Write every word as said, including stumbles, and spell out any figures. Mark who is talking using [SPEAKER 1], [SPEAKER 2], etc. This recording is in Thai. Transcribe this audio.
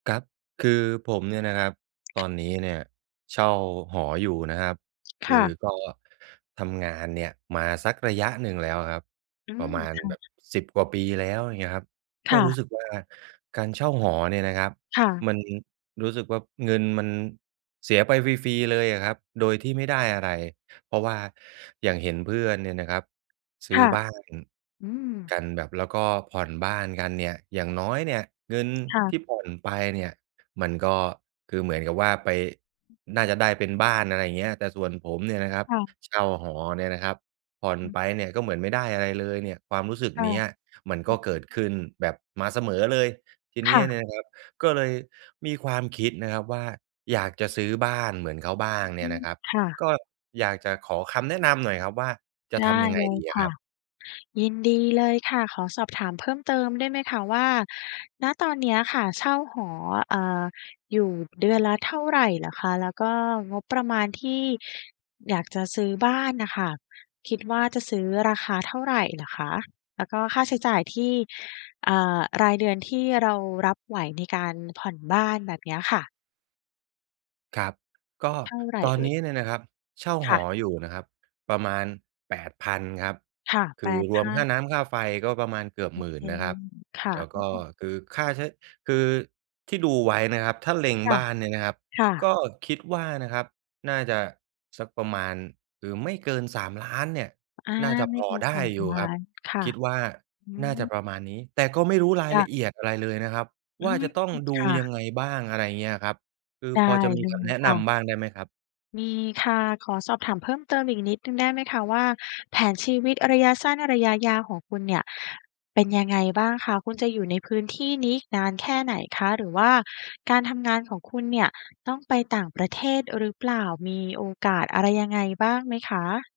[SPEAKER 1] กั๊บ คือ ผมเนี่ยนะครับ ตอนนี้เนี่ยเช่าหออยู่นะครับ ค
[SPEAKER 2] ค่
[SPEAKER 1] ือ
[SPEAKER 2] ะ
[SPEAKER 1] ก็ทำงานเนี่ยมาสักระยะหนึ่งแล้วอะครับ
[SPEAKER 2] อื
[SPEAKER 1] ป
[SPEAKER 2] ม
[SPEAKER 1] ระมาณ
[SPEAKER 2] ค่
[SPEAKER 1] แบ
[SPEAKER 2] ะ
[SPEAKER 1] บ สิบ กว่าปีแล้ว อย่างเงี้ยครับ
[SPEAKER 2] ค
[SPEAKER 1] ก็
[SPEAKER 2] ่
[SPEAKER 1] ร
[SPEAKER 2] ะ
[SPEAKER 1] ู้สึกว่าการเช่าหอเนี่ยนะครับ
[SPEAKER 2] ค่ะ
[SPEAKER 1] มันรู้สึกว่าเงินมันเสียไปฟรี ๆ เลยอะครับโดยที่ไม่ได้อะไร เพราะว่าอย่างเห็นเพื่อนเนี่ยนะครับซ
[SPEAKER 2] ค
[SPEAKER 1] ื้อ
[SPEAKER 2] ่ะ
[SPEAKER 1] บ้าน
[SPEAKER 2] อืม
[SPEAKER 1] กันแบบ แล้วก็ผ่อนบ้านกันเนี่ย อย่างน้อยเนี่ยเงิน
[SPEAKER 2] ค่ะ
[SPEAKER 1] ที่ผ่อนไปเนี่ย มันก็ คือเหมือนกับว่าไป
[SPEAKER 2] อืม
[SPEAKER 1] น่าจะได้เป็นบ้าน อะไรอย่างเงี้ย แต่ส่วนผมเนี่ยนะครับ
[SPEAKER 2] ค่ะ
[SPEAKER 1] เช่าหอเนี่ยนะครับ ผ่อน
[SPEAKER 2] อือ
[SPEAKER 1] ไปเนี่ยก็เหมือนไม่ได้อะไรเลยเนี่ย ความรู้สึก
[SPEAKER 2] ค่
[SPEAKER 1] เ
[SPEAKER 2] ะ
[SPEAKER 1] นี้ยมัน
[SPEAKER 2] อ อ
[SPEAKER 1] ก
[SPEAKER 2] ื
[SPEAKER 1] ็เกิดข
[SPEAKER 2] อ
[SPEAKER 1] ึ้นแบบมาเสมอเลย ทีเ
[SPEAKER 2] ค
[SPEAKER 1] นี้
[SPEAKER 2] ่
[SPEAKER 1] ยเ
[SPEAKER 2] ะ
[SPEAKER 1] นี่ยนะครับ ก็เลยมีความคิดนะครับว่าอยากจะซื้อบ้านเหมือนเขาบ้า
[SPEAKER 2] อื
[SPEAKER 1] ง
[SPEAKER 2] อฮ
[SPEAKER 1] เนี่
[SPEAKER 2] ึ
[SPEAKER 1] ยนะครับ
[SPEAKER 2] ค่ะ
[SPEAKER 1] ก็อยากจะขอคำแนะนำหน่อยครับว่าจะ
[SPEAKER 2] ได
[SPEAKER 1] ท
[SPEAKER 2] ้
[SPEAKER 1] ำยังไง
[SPEAKER 2] เลย
[SPEAKER 1] ดีอ
[SPEAKER 2] ค
[SPEAKER 1] ะค
[SPEAKER 2] ่
[SPEAKER 1] ร
[SPEAKER 2] ะ
[SPEAKER 1] ับ?
[SPEAKER 2] ยินดีเลยค่ะ ขอสอบถามเพิ่มเติมได้ไหมคะว่า ณ ตอนเนี้ยค่ะเช่าหอ อ่า อยู่เดือนละเท่าไรเหรอคะ? แล้วก็งบประมาณที่อยากจะซื้อบ้านน่ะค่ะ คิดว่าจะซื้อราคาเท่าไรเหรอคะ? แล้วก็ค่าใช้จ่ายที่ อ่า รายเดือนที่เรารับไหวในการผ่อนบ้าน แบบเนี้ยค่ะ
[SPEAKER 1] ครับ ก็
[SPEAKER 2] เท่าไร
[SPEAKER 1] ตอน
[SPEAKER 2] เอ
[SPEAKER 1] น
[SPEAKER 2] ่ย?
[SPEAKER 1] ี้เนี่ยนะครับเช่า
[SPEAKER 2] ค
[SPEAKER 1] ห
[SPEAKER 2] ่ะ
[SPEAKER 1] ออยู่นะครับ ประมาณ แปดพัน ครับ
[SPEAKER 2] ค่ะ
[SPEAKER 1] ค
[SPEAKER 2] แป
[SPEAKER 1] ือ
[SPEAKER 2] ด
[SPEAKER 1] ร
[SPEAKER 2] พ
[SPEAKER 1] วม
[SPEAKER 2] ั
[SPEAKER 1] ค่
[SPEAKER 2] น
[SPEAKER 1] าน้ำค่าไฟก็ประมาณเกือบ
[SPEAKER 2] โอ
[SPEAKER 1] หม
[SPEAKER 2] เ
[SPEAKER 1] ื
[SPEAKER 2] ค
[SPEAKER 1] ่น นะ
[SPEAKER 2] เ
[SPEAKER 1] ค
[SPEAKER 2] ล
[SPEAKER 1] รับ
[SPEAKER 2] ย ค่ะ
[SPEAKER 1] แล้ว
[SPEAKER 2] อื
[SPEAKER 1] ก
[SPEAKER 2] อ
[SPEAKER 1] ็
[SPEAKER 2] ฮึ
[SPEAKER 1] คือค่าใช้ คือที่ดูไว้นะครับ ถ้าเล็ง
[SPEAKER 2] ค่ะ
[SPEAKER 1] บ้านเนี่ยนะครับ
[SPEAKER 2] ค่ะ
[SPEAKER 1] ก็คิด ว่านะครับ น่าจะสักประมาณ คือไม่เกิน สามล้าน เนี่ย
[SPEAKER 2] อา
[SPEAKER 1] น่าจะ
[SPEAKER 2] ไม
[SPEAKER 1] พ
[SPEAKER 2] ่เ
[SPEAKER 1] อ
[SPEAKER 2] กิน
[SPEAKER 1] ได
[SPEAKER 2] ส
[SPEAKER 1] ้
[SPEAKER 2] าม
[SPEAKER 1] อยู
[SPEAKER 2] ล
[SPEAKER 1] ่
[SPEAKER 2] ้า
[SPEAKER 1] ครับ
[SPEAKER 2] น ค่ะ
[SPEAKER 1] คิดว่า
[SPEAKER 2] อื
[SPEAKER 1] น
[SPEAKER 2] อ
[SPEAKER 1] ่า
[SPEAKER 2] ฮ
[SPEAKER 1] จะ
[SPEAKER 2] ึ
[SPEAKER 1] ประมาณนี้ แต่ก็ไม่รู้ราย
[SPEAKER 2] ด
[SPEAKER 1] ละเอียดอะไรเลยนะครับ
[SPEAKER 2] อื
[SPEAKER 1] ว่า
[SPEAKER 2] ม
[SPEAKER 1] จะต้องด
[SPEAKER 2] ค
[SPEAKER 1] ู
[SPEAKER 2] ่
[SPEAKER 1] ย
[SPEAKER 2] ะ
[SPEAKER 1] ังไงบ้าง อะไรเงี้ยครับ คือ
[SPEAKER 2] ได้
[SPEAKER 1] พอจะมี
[SPEAKER 2] เล
[SPEAKER 1] คำแ
[SPEAKER 2] ย
[SPEAKER 1] นะ
[SPEAKER 2] ค
[SPEAKER 1] น
[SPEAKER 2] ่ะ
[SPEAKER 1] ำบ้างได้ไหมครับ?
[SPEAKER 2] มีค่ะ ขอสอบถามเพิ่มเติมอีกนิดหนึ่งได้ไหมคะว่า แผนชีวิตระยะสั้นระยะ ยาวของคุณเนี่ยเป็นยังไงบ้างคะ? คุณจะอยู่ในพื้นที่นี้อีกนานแค่ไหน คะ? หรือว่าการทำงานของคุณเนี่ยต้องไปต่างประเทศหรือเปล่า? มีโอกาสอะไรยังไงบ้างไหมคะ?